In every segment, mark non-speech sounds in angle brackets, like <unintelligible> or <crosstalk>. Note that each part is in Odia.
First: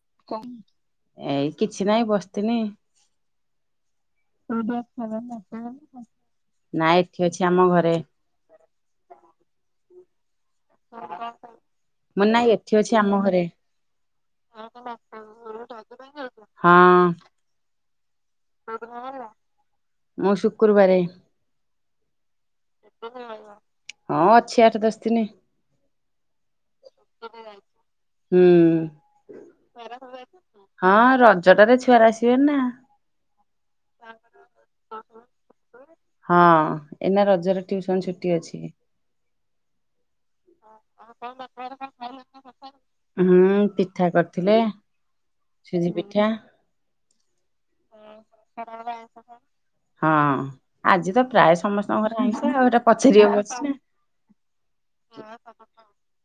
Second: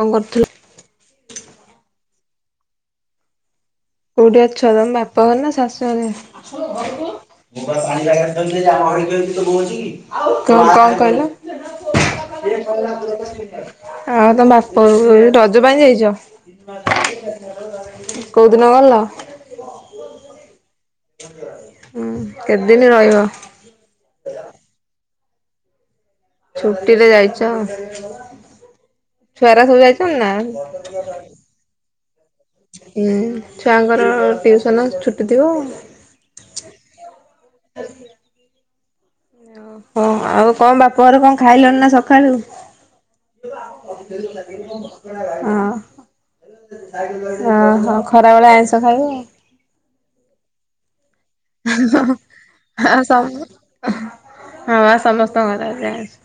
କଣ କରୁଥିଲ ଏଇ କିଛି ନାଇଁ ବସିତିନି। କୋଉଠ ଅଛ ତମ ବାପା ଘର ନା ଶାଶୁଘରେ? ଆମ ନାଇଁ ଏଠି ଅଛି ଆମ ଘରେ ଯାହା ତ କିଛି କହୁଛି କି କଣ କଣ କହିଲ? ମୁଁ ନାଇଁ ଏଠି ଅଛି ଆମ ଘରେ। ଆଉ ତମ ବା ପ ଘରକୁ ରଜ ପାଇଁ ଯାଇଛ? ହଁ। କୋଉ ଦିନ ଗଲ? ମୁଁ ଶୁକ୍ରୁବାରେ ହୁଁ କେତେଦିନ ରହିବ? ହଁ ଅଛି ଆଠ ଦଶ ଦିନ। ଛୁଟିରେ ଯାଇଛ ହୁଁ। ଛୁଆରା ସବୁ ଯାଇଛନ୍ତି ନା? ହଁ ରଜରେ ଛୁଆରା ଆସିବେନି ନା। ଛୁଆଙ୍କର ଟିଉସନ୍ ଛୁଟି ଥିବ। ହଁ ଏଇନା ରଜର ଟିଉସନ୍ ଛୁଟି ଅଛି। ହଁ ଆଉ କଣ ବାପ ଘରେ କଣ ଖାଇଲଣି ନା ସକାଳୁ? ହୁଁ ପିଠା କରିଥିଲେ ହଁ। ସୁଜି ପିଠା ଓହୋ ଖରା ବେଳେ ଆଇଁଷ ଖାଇବ ଆଉ। ହଁ ଆଜି ତ ପ୍ରାୟ ସମସ୍ତଙ୍କ ଘର ଆଇଁଷ ଆଉ ଏଟା ପଚାରିବାକୁ ଅଛି ନା। ହଁ ସମସ୍ତଙ୍କ ଘରେ ଆଜି ଆଇଁଷ।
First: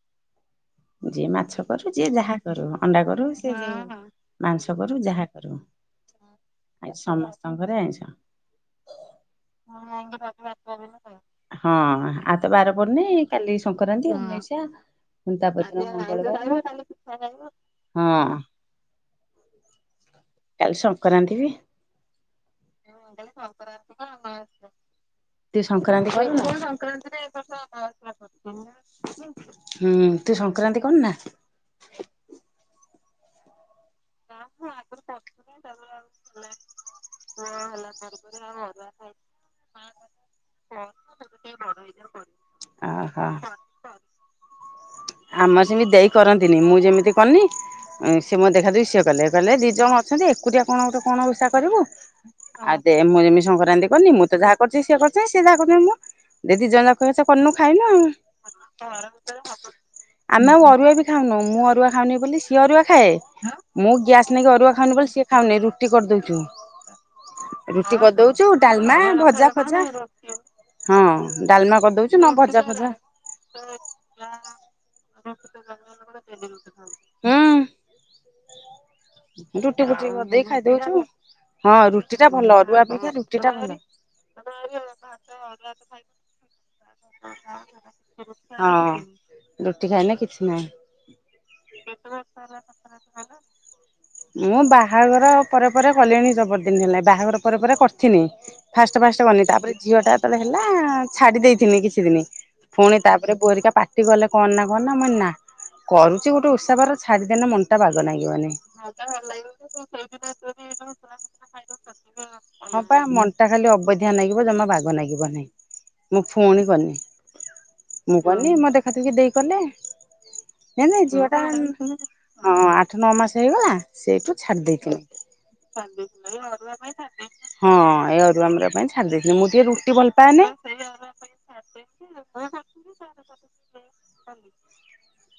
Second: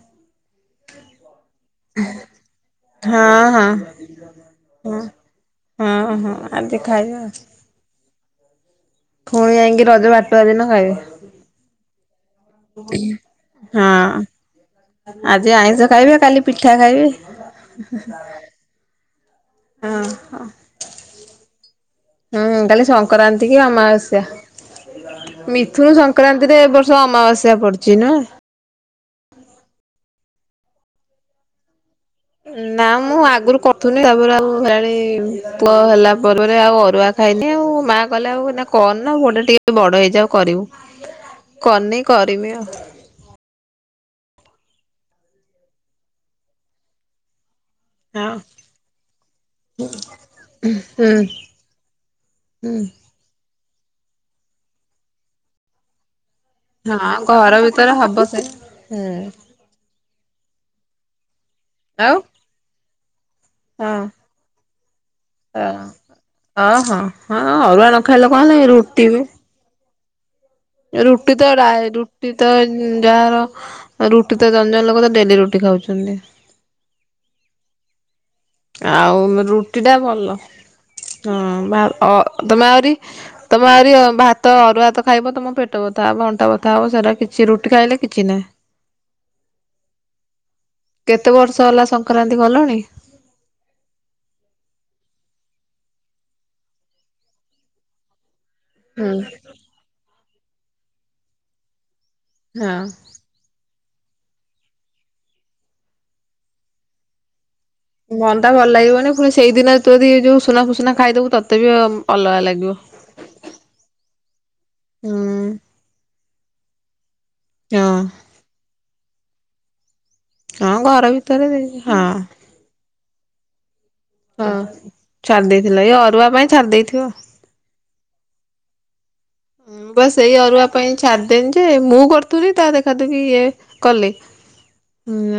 ଯିଏ ମାଛ କରୁ ଯିଏ ଯାହା କରୁ ଅଣ୍ଡା କରୁ ହଁ ସିଏ ହଁ ମାଂସ କରୁ ହଁ ଯାହା କରୁ ହଁ ହଁ ଆଜି ଆ ଖାଇବା ସମସ୍ତଙ୍କର ଆଇଁଷ। ପୁଣି ଯାଇକି ରଜ ବାଟୁଆ ଦିନ ଖାଇବେ। ହଁ ଆଉତ ବାର ପଡ଼ିନି କାଲି ସଂକ୍ରାନ୍ତି। ହଁ ହ ଆଜି ତା ଆଇଁଷ ପରେ ଖାଇବେ କାଲି ପିଠା ଖାଇବେ ହଁ ହଁ ହ। କାଲି ସଂକ୍ରାନ୍ତି ବି ହୁଁ କାଲି ସଂକ୍ରାନ୍ତି କି ଅମାବାସ୍ୟା। ତୁ ମିଥୁନ ସଂକ୍ରାନ୍ତି କରୁନୁ? ସଂକ୍ରାନ୍ତିରେ ଏ ବର୍ଷ ଅମାବାସ୍ୟା ପଡୁଛି ନା? ହୁଁ ତୁ ସଂକ୍ରାନ୍ତି କର ନା? ନା ମୁଁ ଆଗରୁ କରୁ କରୁଥିଲି। ତାପରେ ଆଉ ହେରାଣି ପୁଅ ହେଲା ପରେ ଆଉ ଅରୁଆ ଖାଇନି ଆଉ ମାଆ କଲେ ଆଉନା କରିନି ପୁଅ ଟା ଟିକେ ବଡ଼ ହେଇଯାଉ କରିବୁ କରିନି କରିବି ଆଉ ହଁ। ଆମର ସେମିତି ଦେଇ କରନ୍ତିନି ମୁଁ ଯେମିତି କନି ହଁ ସେ ମୋ ଦେଖାଦୃଶ୍ୟ ସିଏ କହିଲେ କହିଲେ ଦି ଜଣ ଅଛନ୍ତି ଏକୁଟିଆ କଣ ଗୋଟେ ହୁଁ କଣ ଓଷା କରିବୁ। ଆଉ ହୁଁ ଦେ ମୁଁ ଯେମିତି ସଂକ୍ରାନ୍ତି କରିନି ମୁଁ ତ ଯାହା କରୁଛି ସିଏ କରିୁଛନ୍ତି ସିଏ ଯାହା କରୁଛନ୍ତି ମୁଁ। ଯେ ଦି ଜଣ ଯାକ ହଁ ସେ କନୁ ଘର ଖାଇନୁ ଭିତରେ ଆଉ। ହବ ସେ ହୁଁ ଆମେ ଆଉ ଅରୁଆ ବି ଖାଉନୁ ମୁଁ ଅରୁଆ ଆଉ ଖାଉନି ବୋଲି ସିଏ ଅରୁଆ ଖାଏ ମୁଁ ହଁ ଗ୍ୟାସ୍ ମାନେ କି ଅରୁଆ ଖାଉନି ବୋଲି ସେ ଖାଉନି ହଁ। ରୁଟି କରିଦଉଛୁ ହଁ ହଁ ହଁ ଅରୁଆ ନ ରୁଟି ଖାଇଲେ କଣ କରିଦଉଛୁ ହେଲା ଡାଲମା ରୁଟି ବି ଭଜା ଫଜା ହଁ ରୁଟି ତ ଡାଲମା ରାଏ କରିଦଉଛୁ ନ ରୁଟି ତ ଭଜା ଫଜା ଯାହାର ରୁଟି ତ ଜଞ୍ଜନ ଲୋକ ତ ଡେଲି ରୁଟି ଖାଉଛନ୍ତି। ହଁ। ଆଉ ରୁଟି ଟା ଭଲ। ଖାଇଦଉଛୁ। ହଁ ଭା ରୁଟି ଟା ଭଲ ଅ ତମେ ଅରୁଆ ଆହୁରି ଅପେକ୍ଷା ରୁଟି ଟା ତମେ ଭଲ ଆହୁରି ଭାତ ଅରୁଆ ଭାତ ଖାଇବ ତମ ପେଟ ବଥା ଅଣ୍ଟା ବଥା ଉ ସେଟା କିଛି ରୁଟି ଖାଇଲେ କିଛି ନାଇଁ। ହଁ। ରୁଟି ଖାଇଲେ କିଛି ନାହିଁ କେତେ ବର୍ଷ ହେଲା ସଂକ୍ରାନ୍ତି କଲଣି? ହେଲା ମୁଁ ବାହାଘର ପରେ ପରେ କଲିଣି ଜବରଦିନ ହେଲେ ବାହାଘର ପରେ ପରେ କରିଥିନି। ଫାଷ୍ଟ ହୁଁ ଫାଷ୍ଟ କନି ତାପରେ ଝିଅ ଟା ଯେତେବେଳେ ହେଲା ଛାଡ଼ି ଦେଇଥିନି କିଛି ଦିନି ହଁ। ପୁଣି ତାପରେ ବୋଉ ହେରିକା ପାଟି କଲେ କ ନା କନା ମୁଁ କହିଲି ନା କରୁଛି ଗୋଟେ ଓଷା ବାର ଛାଡ଼ି ଦେଲେ ମନ ମନ ଟା ବାଗଲାଗିବନି ମନ୍ଦା ଭଲ ଲାଗିବନି ପୁଣି ସେଇଦିନ ତୁ ଯଦି ଯୋଉ ସୁନା ଫୁସୁନା ଖାଇଦବୁ ତତେ ବି ଅଲଗା ଲାଗିବ। ହଁ ବା ମନ ଟା ଖାଲି ଅବଧିଆ ଲାଗିବ ଜମା ବାଗ ଲାଗିବ ନାହିଁ। ହୁଁ ମୁଁ ପୁଣି କଲି ହଁ ମୁଁ କଲି ମୋ ଦେଖାଦିକି ଦେଇ କଲେ। ହଁ ହେ ଘର ନାଇ ଝିଅ ଟାଁ ଭିତରେ ହଁ ହଁ। ଆଠ ନଅ ମାସ ହେଇଗଲା ସେଇଠୁ ହଁ ଛାଡି ଦେଇଥିଲି। ଛାଡି ଦେଇେଥିଲା ଇଏ ଅରୁଆ ପାଇଁ ଛାଡି ଦେଇେଥିବ। ହଁ ଏ ଅରୁଆ ମାରୁଆ ପାଇଁ ଛାଡ଼ି ଦେଇଥିଲେ ମୋ ଦୀ ହୁଁ ବାସ ଏଇ ଅରୁଆ ପାଇଁ ଛାଡିଦେନି ଯେ ମୁଁ କରୁଥିଲି ତା ଦେଖାଦୁଖୀ ଇଏ କଲେ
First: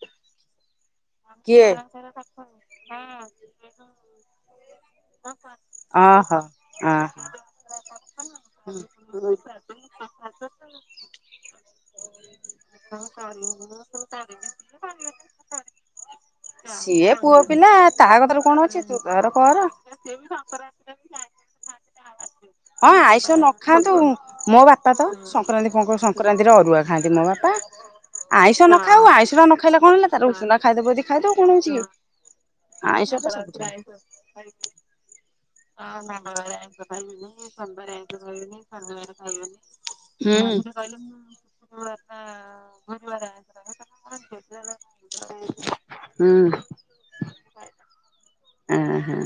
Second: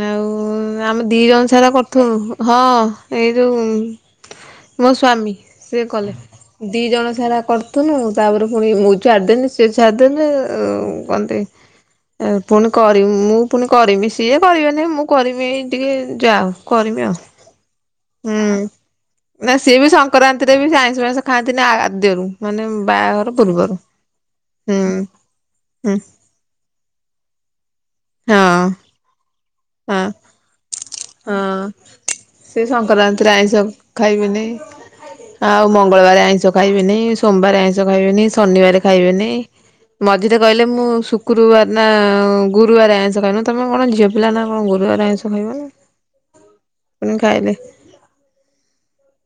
ଆଉ ଆମେ ଦି ଜଣ କିଏ? ସାରା କରୁଥିଲୁ ହଁ ଏଇ ଯୋଉ ମୋ ସ୍ୱାମୀ ସିଏ କଲେ ଓହୋ ଦିଇ ଓହୋ ଜଣ ସାରା କରୁଥିଲୁ ତାପରେ ପୁଣି ମୁ ଚାରିଦିନ ନି ସେ ଚାରିଦିନ କଣତି ଏ ପୁଣି କରିି ମୁଁ ପୁଣି କରମି ସିଏ କରିବେନି ମୁଁ କରିବି ଟିକେ ଯାଅ ସିଏ ପୁଅ ପିଲା ତା କଥାରେ କଣ ଅଛି ତୁ ତର ନା କର ସିଏ ବି ସଂକ୍ରାନ୍ତିରେ ବି ଆଇଁଷ ଫାଇଁଷ ଖାଆନ୍ତିନି ଆଦ୍ୟରୁ ମାନେ ହଁ ଆଇଷ ବାହାଘର ନ ପୂର୍ବରୁ। ଖାଆନ୍ତୁ ମୋ ବା ହୁଁ ପା ତ ସଂକ୍ରାନ୍ତି ହୁଁ ସଂକ୍ରାନ୍ତିରେ ଅରୁଆ ଖାଆନ୍ତି ମୋ ବାପା ଆଇଁଷ ହଁ ନ ଖାଉ ଆଇଁଷ ଖାଇଲା କଣ ହଁ ହେଲା ତାର ଉଷୁନା ଖାଇଦବୁ ଯଦି ଖାଇଦବୁ ହଁ କଣ ହଉଛି କି ସେ ଆଇଁଷ ଟା ସଂକ୍ରାନ୍ତିରେ ସବୁଥିରେ ଆଇଁଷ ଖାଇବେନି ଆଉ ମଙ୍ଗଳବାର ଆଇଁଷ ଖାଇବେନି ସୋମବାର ଆଇଁଷ ଖାଇବେନି ଶନିବାର ଖାଇବେନି ମଝିରେ ହୁଁ କହିଲେ ମୁଁ ଶୁକ୍ରବାର ନା ଗୁରୁବାର ଆଇଁଷ ଖାଉନ ତମେ କଣ ଝିଅ ସେ କହିଲା ନା କଣ ଗୁରୁବାର ଆଇଁଷ ଖାଇବ ନା ହୁଁ ପୁଣି ଖାଇଲେ ହଁ ହଁ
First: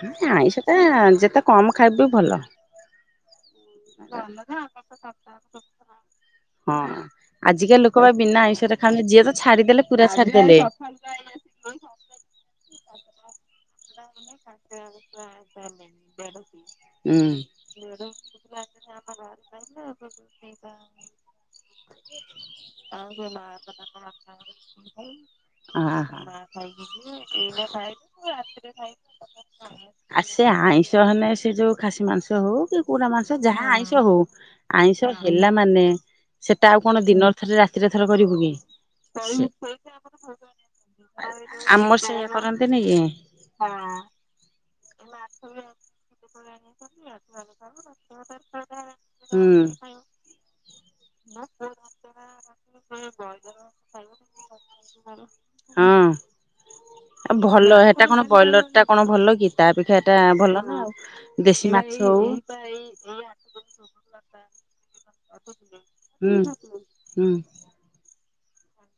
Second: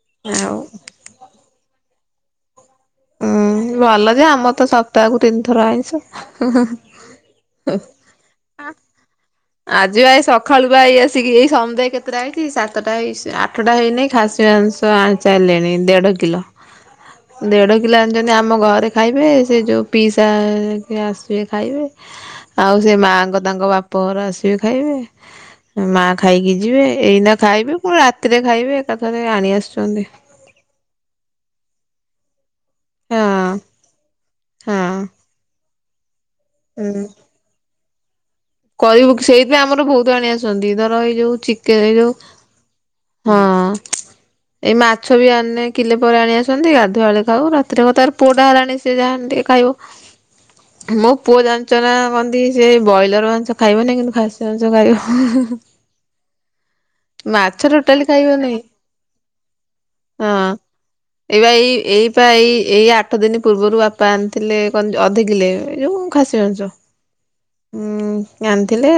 ହ ଆଇଁଷ ଆଉ ତ ଯେତେ କମ ଖାଇବ ଭଲ ହୁଁ ଭଲ ଯେ ଆମର ତ ସପ୍ତାହକୁ ତିନିଥର ଆଇଁଷ ହଁ ହଁ ଆଜିକା ଲୋକ ବା ବିନା ଆଇଁଷରେ ଖାଉନି ଯିଏ ତ ଛାଡିଦେଲେ ଆଜି ପୁରା ବା ଏ ଛାଡିଦେଲେ। ସକାଳୁ ବା ଏଇ ଆସିକି ଏଇ ସଧ୍ୟା କେତେଟା ହେଇଛି ସାତଟା ହେଇସି ଆ <unintelligible> ଉ ପିଲାମାନେ ଯେମିତି ଆମ ଘରେ ଖାଇବେ ସେ ଯେଉଁ ପିଇସା କି ଆସିବେ ଖାଇବେ ଆଉ ସେ ମାଆଙ୍କ ତାଙ୍କ ବାପଘର ଆସିବେ ଖାଇବେ ମା ଅହ। ଖାଇକି ଯିବେ ଏଇନା ଖାଇବେ ପୁଣି ରାତିରେ ଖାଇବେ ଏକାଥରେ ଆଣି ଆସୁଛନ୍ତି ଆ ସେ ଆଇଁଷ ହେନେ ସେ ଯେଉଁ ଖାସି ମାଂସ ହେଉ ପୋଡା ମାଂସ ହଁ ଯାହା ଆଇଁଷ ହଉ ହଁ ଆଇଁଷ ହେଲା ମାନେ ସେଟା ଆଉ କଣ ହୁଁ। ଦିନ ଥରେ ରାତିରେ ଥରେ କରିବୁ କି କରିବୁ ସେଇଥିପାଇଁ ଆମର ବହୁତ ଆଣି ଆସନ୍ତି ଧର ଏଇ ଯୋଉ ଚିକେନ ଏଇ ଆମର ଯୋଉ ସେ ଇୟେ କରନ୍ତିନି କି ହଁ ଏଇ ମାଛ ବି ଆଣିଲେ କିଲେ ପରେ ଆଣି ଆସନ୍ତି ଗାଧୁଆ ବେଳେ ଖାଉ ରାତିରେ ହବ ତାର ପୁଅ ଟା ହେଲାଣି ସିଏ ଯାହା ହେଲେ ଟିକେ ଖାଇବ ଆଉ ମୋ ପୁଅ ଜାଣିଛ ନା କନ୍ତି ସେ ବ୍ରଏଲର ମା ସେ ଖାଇବ ନାଇଁ କିନ୍ତୁ ଖାଷୀ ମାଂସ ଖାଇବ ହଁ ହଁ ହଁ। ମାଛ ଭଲ ହେଟା ଟୋଟାଳି କଣ ଖାଇବନି ବ୍ରଏଲର ଟା କଣ ଭଲ କି ତା ଅପେକ୍ଷା ଏଟା ଭଲ ନାଉ ଏଇ ବା ଏଇ ଏଇପା ଏଇ ଏଇ ଆଠ ଦିନ ପୂର୍ବରୁ ବାପା ଆଣିଥିଲେ ଏ କନ୍ ଅଧିକିଲେ ଏ ଯୋଉ ହୁଁ। ଖାସି ମାଂସ ହୁଁ। ଆଣିଥିଲେ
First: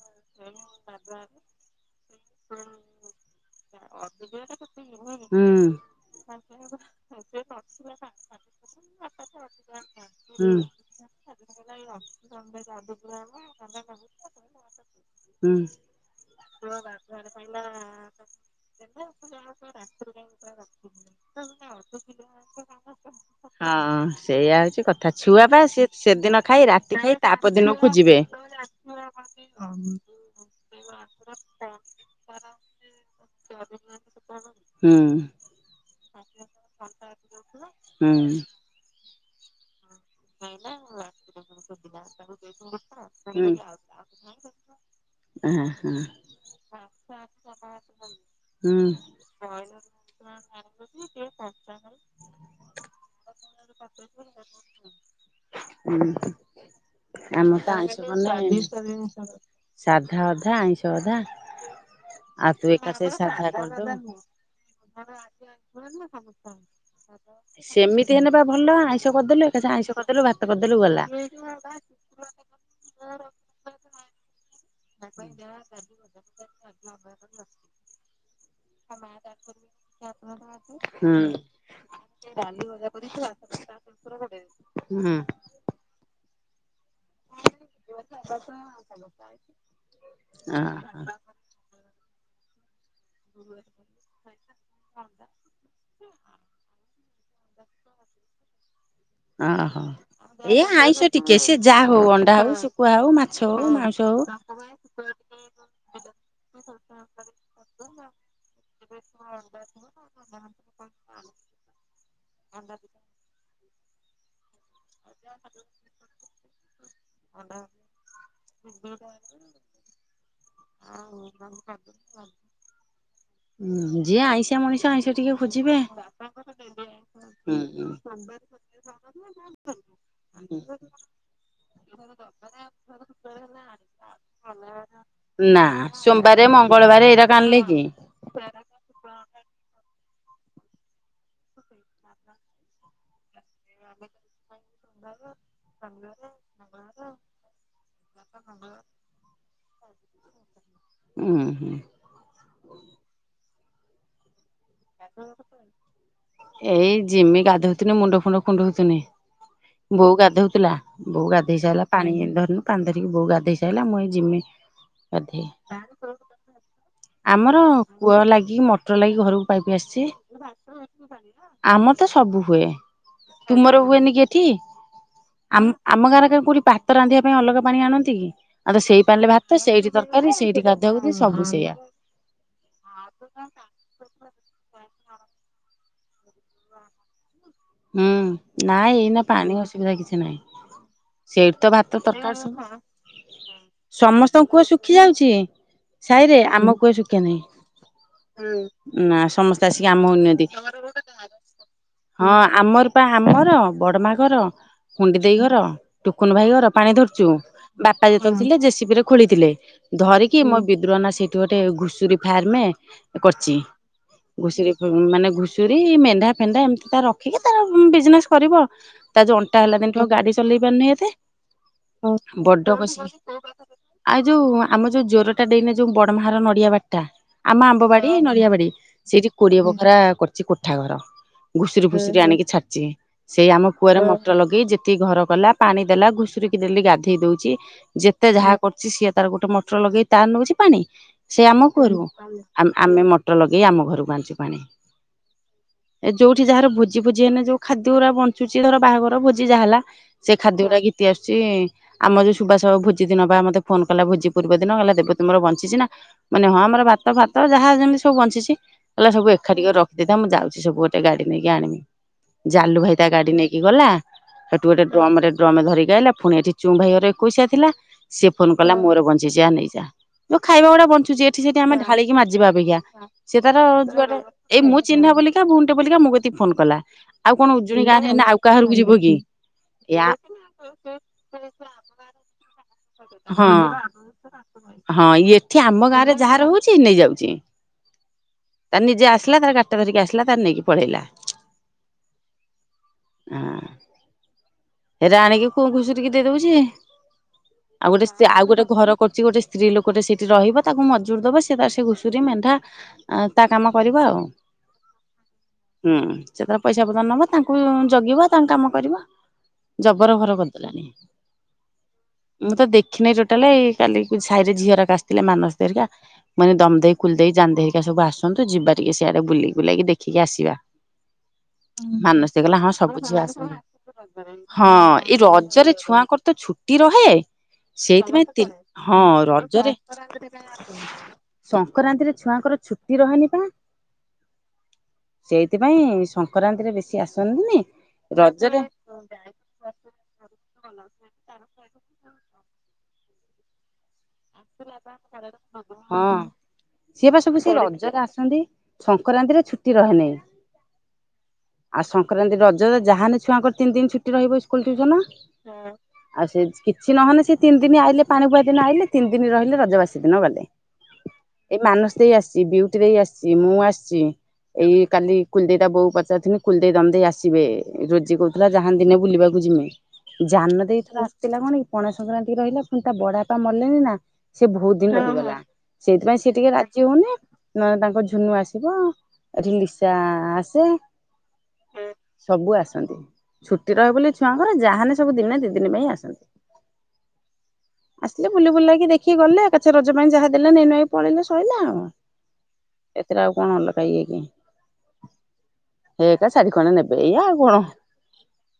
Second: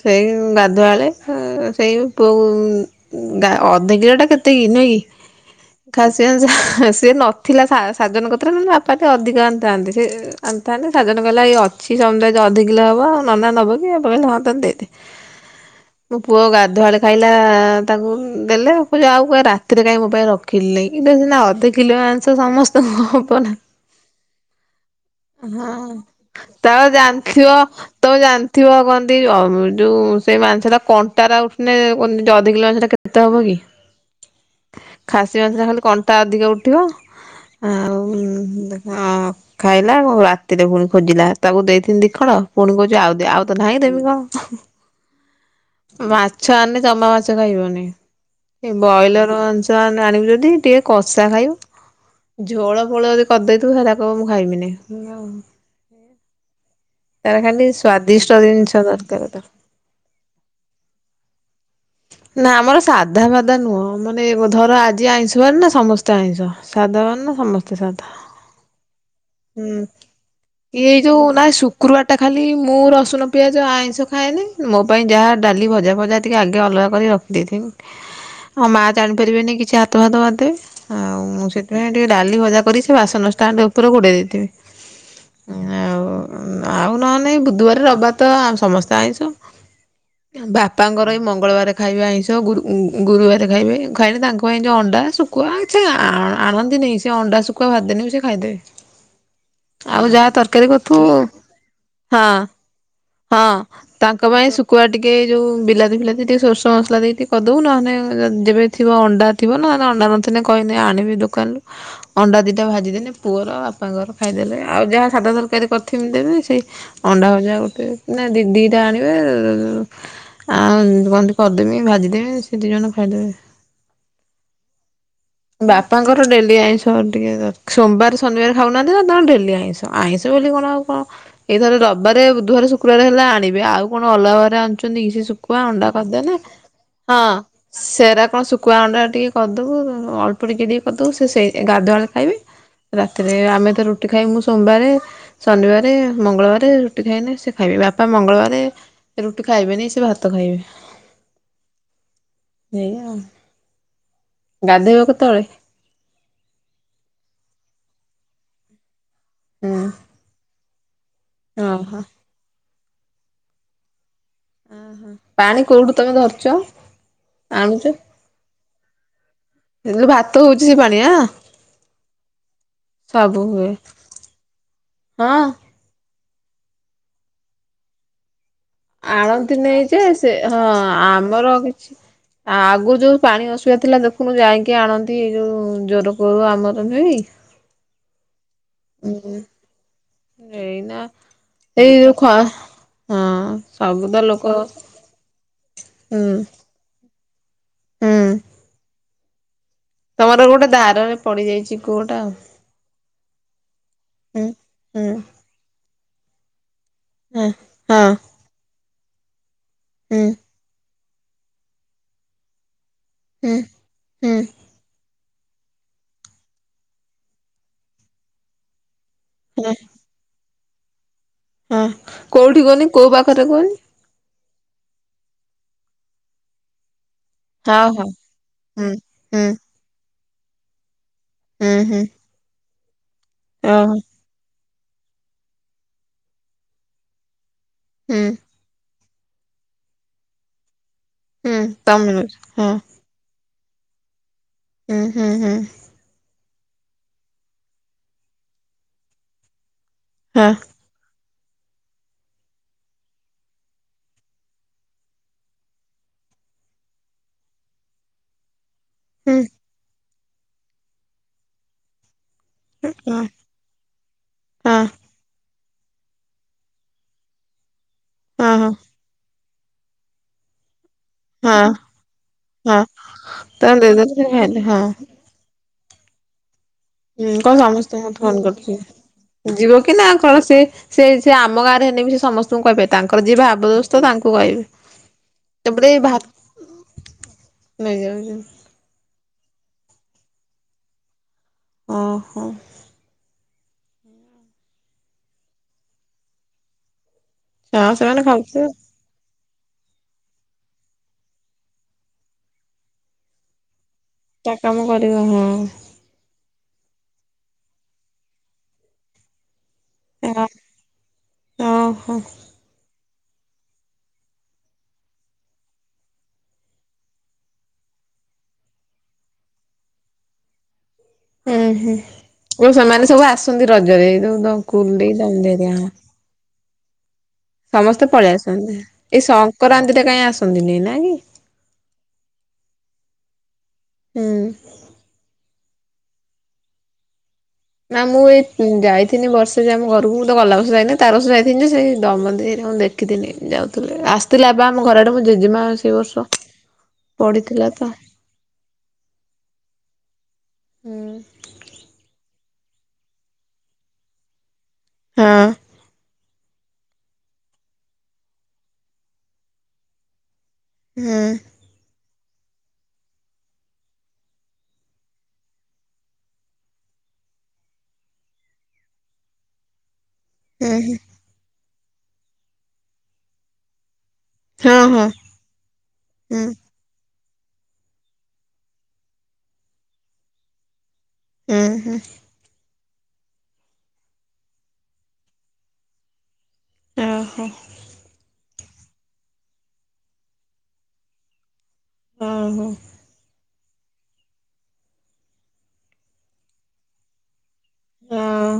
ସେଇ ଗାଧୁଆବେଳେ ଉ ସେଇ ପୁଅ କୁ ଉ ଗା ଅଧ କିଲୋଟା କେତେ କି ନୁହେଁ କି ହୁଁ ହଁ ଖାଷୀ ମାଂସ ସିଏ ନଥିଲା ସା ସାଜନ୍ କତିରେ ନହେଲେ ବାପା ଟିକର ଅଧିକ ଆଣିଥାନ୍ତେ ସେ ଆଣିଥାନ୍ତେ ସାଜନ କହିଲା ଏଇ ଅଛି ସମୁଦାୟ ଯା ଅଧ କିଲୋ ହବ ଆଉ ନନା ନବ କି <unintelligible> ଦେଇଦ ମୋ ପୁଅ ଗାଧୁଆବେଳେ ଖାଇଲା ତାକୁ ଦେଲେ ଆଉ କହୁଛି ରାତିରେ କାହିଁ ମୋ ପାଇଁ ରଖିଲି ନେଇ କି ଏଟା ସିନା ଅଧ କିଲୋ ମା ହଁ ସେଇଆ ହଉଛି କଥା ଛୁଆ ପା ସେ ହଁ। ସେଦିନ ଖାଇ ରାତି ଖାଇ ତା ପରଦିନ କୁ ଖୋଯିବେ ଥିବ ହ କନ୍ତି ଯୋଉ ସେଇ ମାଂସଟା କଣ୍ଟାଟ ନେ କଣ ଦିଟା ଅଧ କିଲୋ ସେଟା କେତେ ହବ କି? ହୁଁ। ଖାସି ମାଂସ ଟା ଖାଲି କଣ୍ଟା ଅଧିକ ଉଠିବ, ଆଉ ହୁଁ। ଉମ ଦେଖ ହଁ ଖାଇଲା ଆଉ ରାତିରେ ପୁଣି ଖୋଜିଲା ତାକୁ ଦେଇଥିଲି ଦିଖଣ୍ଡ ପୁଣି କହୁଛି ଆଉ ଦେ ହୁଁ। ଆଉ ତ ନାହିଁ ଦେବି କଣ ହୁଁ ଆ ହଁ ହୁଁ ମାଛ ଆଣିନେ ଜମା ମାଛ ଖାଇବନି। ଏ ହୁଁ ବଏଲର ମାଂସ ଆଣି ଆଣିବୁ ଯଦି ଟିକେ କଷା ଖାଇବୁ ଝୋଳ ଫୋଳ ଯଦି କରିଦେଇଥିବୁ ସେଗୁରା କହିବ ମୁଁ ଖାଇମିନି। ହୁଁ ତାର ଖାଲି ସ୍ଵାଦିଷ୍ଟ ଜିନିଷ ଦରକାର ତ ସାଧା ଅଧା ଆଇଁଷ ଅଧା ଆଉ ନା ତୁ ଆମର ଏକା ସେ ସାଧା ବାଧା ନୁହଁ କରିଦବୁ। ମାନେ ବୁଧବାର ଆଜି ଆଇଁଷବାର ନା ସମସ୍ତେ ଆଇଁଷ, ସାଧାବାରନ ସେମିତି ହେନେବା ଭଲ ଆଇଁଷ କରିଦେଲୁ ଏକାଥେରେ ହୁଁ ଆଇଁଷ କରିଦେଲୁ ଭାତ କରିଦେଲୁ ଏଇ ଗଲା ଯୋଉ ନା ଶୁକ୍ରବାର ଟା ଖାଲି ମୁଁ ରସୁଣ, ପିଆଜ, ଆଇଁଷ ଖାଏନି, ମୋ ପାଇଁ ଯାହା ଡାଲି ଭଜା ଫଜା ଟିକେ ଆଗ ଗେ ଅଲଗା କରି ରଖିଦେଇଥିବି, ଆଉ ମାଆ ଜାଣିପାରିବେନି କିଛି ହାତ ଫାତ ମାରିଦେବେ ହୁଁ ଆଉ ମୁଁ ସେଥିପାଇଁ ଟିକେ ଡାଲି, ଭଜା କରିକି ସେ ବାସନ ଷ୍ଟାଣ୍ଡ ଉପରେ ଘୋଡେଇ ଦେଇଥିବି। ହୁଁ ଆଉ ଆଉ ନହେନ ନାହିଁ ବୁଧୁବାରେ, ରବିବାରେ ତ ସମସ୍ତେ ଆଇଁଷ ବାପାଙ୍କର ଏଇ ମଙ୍ଗ ମଙ୍ଗଳବାରେ ଖାଇବେ ଆଇଁଷ ଗୁରୁ ଗୁରୁବାରେ ଖାଇବେ ଖାଇଲେ ତାଙ୍କ ପାଇଁ ଯେଉଁ ଅଣ୍ଡା, ଶୁଖୁଆ ସେ ଆ ଆଣନ୍ତିନି ସେ ଅଣ୍ଡା, ଶୁଖୁଆ ଭାଜିଦେନେ ବି ସେ ଖାଇଦେବେ। ହଁ ଆଉ ଯାହା ଏ ତରକାରୀ କରୁଥିବୁ ଆଇଁଷ ଟିକେ ସେ ଯାହା ହଉ ହଁ ଅଣ୍ଡା ହଉ ଶୁଖୁଆ ହଉ ମାଛ ହଉ ମାଉଁସ ହଉ କୁଆ ଟିକେ ଯୋଉ ବିଲାତି ଫିଲାତି ଟିକେ ସୋର୍ଷ ମସଲା ଦେଇକି ଟିକେ କରିଦବୁ ନହେନେ ଯେବେ ଥିବ ଅଣ୍ଡା ଥିବ ନହେଲେ ଅଣ୍ଡା ନଥିଲେ କହିଲେ ଆଣିବେ ଦୋକାନରୁ ଅଣ୍ଡା ଦିଟା ଭାଜିଦେନେ ପୁଅର ବାପାଙ୍କର ଖାଇଦେଲେ ଆଉ ଯାହା ସାଧା ତରକାରୀ କରିଥିମି ଦେବି ସେଇ ଅଣ୍ଡା ଭଜା ଗୋଟେ ନା ଦି ଦିଟା ଆଣିବେ ଆଉ କ କରିଦେମି ଭାଜିଦେମି ସେ ଦିଇ ଜଣ ଖାଇଦେବେ। ହୁଁ ଯିଏ ଆଇଁଷିଆ ମଣିଷ ଆଇଁଷ ଟିକେ ଖୋଜିବେ। ବାପାଙ୍କ ଡେଲି ଆଇଁଷ ଟିକେ ହୁଁ ଦର ହୁଁ ସୋମବାର, ଶନିବାର ଖାଉନାହାନ୍ତି ନା ତାଙ୍କର ଡେଲି ଆଇଁଷ, ଆଇଁଷ ବୋଲି କଣ ଆଉ କଣ ଏଇଥରେ ରବବାରେ, ବୁଧୁବାରେ, ଶୁକ୍ରବାର ହେଲା ଆଣିବେ, ଆଉ କଣ ଅଲଗାବାରେ ଆଣିୁଛନ୍ତି କି ସେ ଶୁଖୁଆ, ନା ଅଣ୍ଡା କରିଦେଲେ ସୋମବାରେ ମଙ୍ଗଳବାରେ ହଁ ଏଇରା କାଣିଲେ କି? ସେରା କଣ ଶୁଖୁଆ, ଅଣ୍ଡା ଟିକେ କରିଦବୁ ଅଳ୍ପ ଟିକେ ଟିକେ କରିଦଉ ସେ ସେଇ ଗାଧୁଆ ବେଳେ ଖାଇବେ, ରାତିରେ ଆମେ ତ ରୁଟି ଖାଇବି ମୁଁ ସୋମବାରେ ଶନିବାରେ, ମଙ୍ଗଳବାରେ ରୁଟି ଖାଇନେ ସେ ଖାଇବେ, ବାପା ମଙ୍ଗଳବାରେ ସେ ରୁଟି ଖାଇବେନି ସେ ଭାତ ଖାଇବେ। ହୁଁ ହୁଁ ସେଇଆ ଆଉ। ଗାଧେଇବ କେତେବେଳେ? ଏଇ ଜିମି ଗାଧଉଥିଲି ମୁଣ୍ଡ ଫୁଣ୍ଡ କୁଣ୍ଡଉଥିଲି। ହୁଁ ବୋଉ ଗାଧଉଥିଲା, ବୋଉ ଗାଧେଇ ସାରିଲା ଓହୋ ପାଣି ଧରିନୁ ପାଣି ଧରିକି ବୋଉ ଗାଧେଇ ସାଇଲା ମୁଁ ଏଇ ଜିମି। ବୋଧେ ପାଣି କୋଉଠୁ ତମେ ଧରୁଛ ଆମର ଆଣୁଛ କୂଅ ଲାଗିକି ମଟର ଲାଗିକି ଘରକୁ ପାଇପି ଆସିଚି, ହେଲେ ଭାତ ହଉଛି ସେ ପାଣି ଆଁ ଆମ ତ ସବୁ ହୁଏ। ସବୁ ହୁଏ ତୁମର ହୁଏନି କି ଏଠି? ହଁ ଆମ୍ ଆମ ଗାଁରେ କାଁ କୋଉଠି ଭାତ ରାନ୍ଧିବା ପାଇଁ ଅଲଗା ପାଣି ଆଣନ୍ତି କି? ଆମେ ତ ସେଇ ପାଣିିଲେ ଆଣନ୍ତି ଭାତ ନେଇ ସେଇଠି ଯେ ସେ ତରକାରୀ ସେଇଠି ଗାଧୁଆଗୁଧି ସବୁ ସେଇଆ। ଆ ଆଗୁରୁ ଯୋଉ ପାଣି ଅସୁବିଧା ଥିଲା ଦେଖୁନୁ ଯାଇକି ଆଣନ୍ତି ଏଇ ଯୋଉ ଜୋର କୂଅ ରୁ ଆମର ନୁହଁ କି ହୁଁ, ନାଇଁ ଏଇନା ଉଁ ପାଣି ଅସୁବିଧା କିଛି ନାହିଁ। ଏଇନା ସେଇଠି ତ ଭାତ ଏଇ ଯୋଉ ଖ ତରକାରୀ ସ ହଁ ସବୁ ତ ଲୋକ ସମସ୍ତଙ୍କୁ। ଶଖି ଯାଉଛି ହୁଁ ସାହିରେ ଆମକୁୁହ ଶୁଖା ନାହିଁ ହୁଁ ନା ସମ ତମର ଗୋଟେ ଧାରାରେ ପଡିଯାଇଛି। କୂଅଟା ଆଉ ହଁ ଆମର ପା ଆମର ବଡ ମା ଘର ହୁଁ ହୁଁ ଗୁଣ୍ଡି ଦେଇ ଘର ଟୁକୁନ ଭାଇ ଘର ପାଣି ଧରୁ। ଚୁ ହଁ ହଁ ବାପା ଯେତେବେଳେ ଥିଲେ ଜେସିପି ରେ ଖୋଳିଥିଲେ ହୁଁ ଧରିକି ମୋ ବିଦ୍ରୁହନାଁ ଗୋଟେ ଘୁଷୁରୀ ଫାର୍ମ କରିଛି ହୁଁ ହୁଁ ଘୁଷୁରୀ। ମାନେ ଘୁଷୁରୀ ମେଣ୍ଢା ଫେଣ୍ଡା ଏମିତି ତା ରଖିକି ତାର ବିଜନେସ କରିବ। ତା ଯଉ ଅଣ୍ଟା ହଁ ହେଲା ଆଉ ଗାଡି ଚଲେଇ ପାରୁନି ଏତେ। ହଁ କୋଉଠି ବଡ କହନି କସି କୋଉ ପାଖରେ କୁହନି। ଆଉ ଯୋଉ ଆମ ଯୋଉ ଜ୍ଵର ଟା ଡେଇଁଲେ ଯୋଉ ବଡ ମାର ନଡିଆ ବାଟ। ଠା ଆମ ହଉ ହଉ ଆମ୍ବବାଡି, ନଡ଼ିଆ ବାଡି ହୁଁ ସେଯେ ହୁଁ କୋଡିଏ ବଖରା କରୁଛି କୋଠା ଘର। ହୁଁ ଘୁଷୁରି ହୁଁ ଫୁଷୁରି ଆଣି କି ଛାଡିଛି ସେଇ ଆମ ଓହୋ ପୁଅର ମ ର ଲଗେଇ ଯେତିକି ଘର କଲା, ପାଣି ଦେଲା, ଘୁଷୁରିକି ଡେଲି ଗାଧେଇ ଦଉଛି ହୁଁ ଯେତେ ଯାହା କରୁଛି ସିଏ ତାର ଗୋଟେ ମଟର ଲଗେଇ ତାର ନଉଛି ପାଣି ସେ ହୁଁ ଆମ କୁଅରୁ ତମେ ହଁ ଆମ ଆମେ ମ ମଟର ଲଗେଇ ଆମ ଘରକୁ ଆଣିଛୁ ପାଣି। ହୁଁ ହୁଁ ହୁଁ। ଏ ଯୋଉଠି ଯାହାର ଭୋଜି ଭୋଜି ହେଲେ ଯୋଉ ଖାଦ୍ୟ ଗୁରା ବଞ୍ଚୁଛି ଧର ବାହାଘର ଭୋଜି ଯାହା ହେଲା। ସେ ହଁ ଖାଦ୍ୟ ଗୁଡା ଗିତି ଆସୁଛି। ଆମର ଯୋଉ ସୁୁବାସ ବାବୁ ଭୋଜି ଦିନ ବା ମତେ ଫୋନ କଲା ଭୋଜି ପୂର୍ବ ଦିନ ଗଲା ଦେବ ତୁମର ବଞ୍ଚିଛି ନା? ମାନେ ହଁ ଆମର ଭାତ ଫାତ ଯାହା ଯେମିତି ସବୁ ବଞ୍ଚିଛି। ହେଲା ସବୁ ହୁଁ ଏକାଠି କରି ରଖି ଦେଇଥା ମୁଁ ଯାଉଛି ସବୁ ଗୋଟେ ଗାଡି ନେଇକି ଆଣିବି। ଜାଲୁ ଭାଇ ତା ହଁ ଗାଡି ନେଇକି କି ଗଲା। ସେଠୁ ହଁ ଗୋଟେ ଡ୍ରମ ରେ ଡ୍ରମେ ଧରିକି ଅଇଲା ପୁଣି ଏଠି ଚୁଁମ ଭାଇ ଘରେ ଏକୋଇଶିଆ ଥିଲା। ସେ ହଁ ଫୋନ ହଁ କଲା ମୋର ବଞ୍ଚିଛି ଆ ନେଇ ଯା। ତ ଖାଇବା ଗୁଡା ବଞ୍ଚି <unintelligible> ଏଠି ସେଠି ହଁ ଆମେ ଢାଳିକି ମାଜିବା ଅପେକ୍ଷା ହଁ ସେ ତାର ତମେ ଗୋଟେ ଦେଇଦେଲେ ଖାଇଲେ ଏଇ ମୁଁ ହଁ ଚିହ୍ନା ବଲିକା ମୁଁ ବଲିକା ମ <unintelligible> ଫୋନ୍ କଲା। ହୁଁ ଆଉ କଣ ଉଜୁଣି ଗାଁ ସମସ୍ତେ ରେ ମତେ ଏଇନା ଆଉ ଫୋନ କାହା ଘରକୁ କରଛି। ଯିବ କି ଯିବ କି ନା ୟା କଣ ସେ ସେ ସେ ଆମ ଗାଁ। ରେ ହେନେ ବି ସେ ସମସ୍ତଙ୍କୁ କହିବେ ତାଙ୍କର ଯିଏ ହଁ ଭାବ ଦୋସ୍ତ ତାଙ୍କୁ କହିବେ। ହଁ ୟେଠି ଆମ ଗାଁ ରେ ଯାହାର ହଉଛି ନେଇଯାଉଛି। ନେଇ ଯାଉଛି। ତାର ନିଜେ ଆସିଲା ତାର ଟାକ୍ଟର ଧରିକି ଆସିଲା ତାର ନେଇକି ପଳେଇଲା। ଓହୋ। ହଁ ରାଣି କିି କଉ ଘୁଷୁରିକି ଦେଇଦଉଛି। ଆଉ ହଁ ଗୋଟେ ସେମାନେ ସେ ଆଉ ଗୋଟେ ଖାଉଥିବେ ଘର କରୁଛି ଗୋଟେ। ସ୍ତ୍ରୀ ଲୋକଟେ ସେଇଠି ରହିବ ତାକୁ ମଜୁରି ଦେବ ସେ ତା ସେ ଘୁଷୁରୀ, ମେଣ୍ଢା ଅଁ ତା କାମ କରିବ ଆଉ। ତା କାମ କରିବ ହୁଁ। ହୁଁ। ସେ ତାର ପଇସା ପତ୍ର ନବ ତାଙ୍କୁ ବି ଜଗିବ ତାଙ୍କ କାମ କରିବ। ଜବର ଘର ହଁ କରିଦେଲାଣି। ଓହୋ। ମୁଁ ତ ଦେଖିନାଇ ଟୋଟାଲି କାଲି କୁ ସାହିରେ ଝିଅରାକ ଆସିଥିଲେ ମାନସ ହେରିକା। ମାନେ ଦମ ଦେଇ, କୁଲ ଦେଇ, ଯାନ୍ଦେଇକା ସବୁ ଆସଛନ୍ତି। ଯିବା ଟିକେ ସିଆଡେ ବୁଲି ବୁଲାଇକି ଦେଖିକି ଆସିବା। ହୁଁ ହୁଁ ମାନସି କହିଲା ଓ ହଁ ସବୁ ସେମାନେ ଝିଅ ଆସନ୍ତି ରଜରେ ଏଇ ଆସିବେ। ଯୋଉ ହଁ ଦକୁଲ ଦେଇ ଏଇ ଦଣ୍ଡି ରଜରେ ହେରିକା ଛୁଆଙ୍କର ତ ଛୁ ଟି ରହେ। ସମସ୍ତେ ସେଇଥିପାଇଁ ପଳେଇ ଆସନ୍ତି। ତୀର୍ଥ ହଁ ଏଇ ରଜରେ ସଂକ୍ରାନ୍ତିରେ କାହିଁ ଆସନ୍ତିନି ନା କି ସଂକରାନ୍ତିରେ ଛୁଆଙ୍କର ଛୁଟି ରହେନି ପା ହୁଁ। ସେଇଥିପାଇଁ ସଂକରାନ୍ତିରେ ବେଶୀ ଆସନ୍ତିନି। ନା ମୁଁ ଏଇ ରଜରେ ଉଁ ଯାଇଥିଲି ବର୍ଷ ସେ ଯେ ଆମ ଘରକୁ ମୁଁ ତ ଗଲା ର୍ବଷ ଯାଇନି ତା ଆର ବର୍ଷ ଯାଇଥିଲି ଯେ ସେଇ ଦମ ଦେଇ ଆ ମୁଁ ଦେଖିଥିନି ଯାଉଥିଲେ ଆସ ଥିଲା ହେବା ଆମ ଘରଆଡୁ ମୋ ଜେଜେମା ସେଇ ହଁ ବର୍ଷ ସିଏ ବା ସବୁ ସେ ପଡିଥିଲା ତ। ରଜରେ ଆସନ୍ତି ସଂକରାନ୍ତିରେ ଛୁଟି ରହେ ନି। ହୁଁ ଆଉ ସଂକରାନ୍ତି, ରଜରେ ଯାହାନେ ଛୁଆଙ୍କର ତିନି ଦିନ ଛୁଟି ରହିବ। ହଁ <unintelligible> ଆଉ ସେ କିଛି ନହଲେ ସେ ତିନି ଦିନ ଆଇଲେ ପାଣି ପୁଆ ଦିନ ଆଇଲେ ତିନି ଦିନ ରହିଲେ ରଜବାସୀ ଦିନ ଗଲେ। ହୁଁ। ଏଇ ମାନସି ଆସିଛି, ବିଉଟି ଦେଇ ଆସିଚି ମୁଁ ଆସିଚି। ଏଇ କାଲି କୁଲଦେଇ ତା ବୋଉ ପଚାରୁଥିନି କୁଲଦେଇ, ଦନ୍ଦଦେଇ ଦେଇ ଆସିବେ ରୋଜି କହୁଥି ଲା ଯାହାନ୍ ଦିନେ ବୁଲିବାକୁ ଯିମି। ଯାନ ହୁଁ ଦେଇ ହୁଁ ଥରେ ଆସିଥିଲା କଣ କି, ପଣା ସଂକ୍ରାନ୍ତି ରହିଲା ପୁଣି ତା ବଡାପା ମଲେନି ନା ସେ ବହୁତ ହଁ ଦିନ ହଁ ରହିଗଲା। ସେଇଥିପାଇଁ ସେ ହୁଁ ଟିକେ ରା ଯିବ ନି ନହେଲେ ତାଙ୍କ ଝୁନୁ ଆସିବ ଏଠି ଲିସା ଆସେ। ହୁଁ ହୁଁ। ସବୁ ଆସନ୍ତି ଛୁଟି ରହେ ବୋଲି ଛୁଆଙ୍କର ଯାହାନେ ସବୁ ଦିନେ ଦି ଦିନ ପାଇଁ ଆସନ୍ତି। ଓହୋ। ହେ ବୁଲି ବୁଲାକି ଦେଖିକି ଗଲେ ଏକାଛେ ରଜ ପାଇଁ ଯାହା ଦେଲେ ନେଇ ନୁଆ କି ପଳେଇଲେ ସଇଲା ଆଉ। ଉଁ ହୁଁ। ଏଥିରେ ଆଉ କଣ ଅଲଗା ଇଏ କି, ହେଇ ହେଇକା ଶାଢୀ ଖଣ୍ଡେ ନେବେ ଏଇଆ ଆଉ କଣ। ହଁ।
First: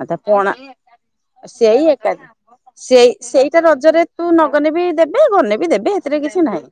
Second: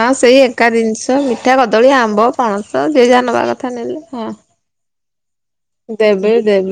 ଆ ତ ସେଇ ପଣା ଏକା ଜିନିଷ ମିଠା କଦଳୀ ସେଇ ଏକା ଆମ୍ବ ପଣସ ଯିଏ ସେଇ ଯାହା ନବା ସେଇଟା କଥା ନେଲେ ରଜରେ ହଁ। ତୁ ନଗନେ ବି ଦେବେ ଗନେ ବି ଦେବେ ସେଥିରେ କିଛି ନାହିଁ।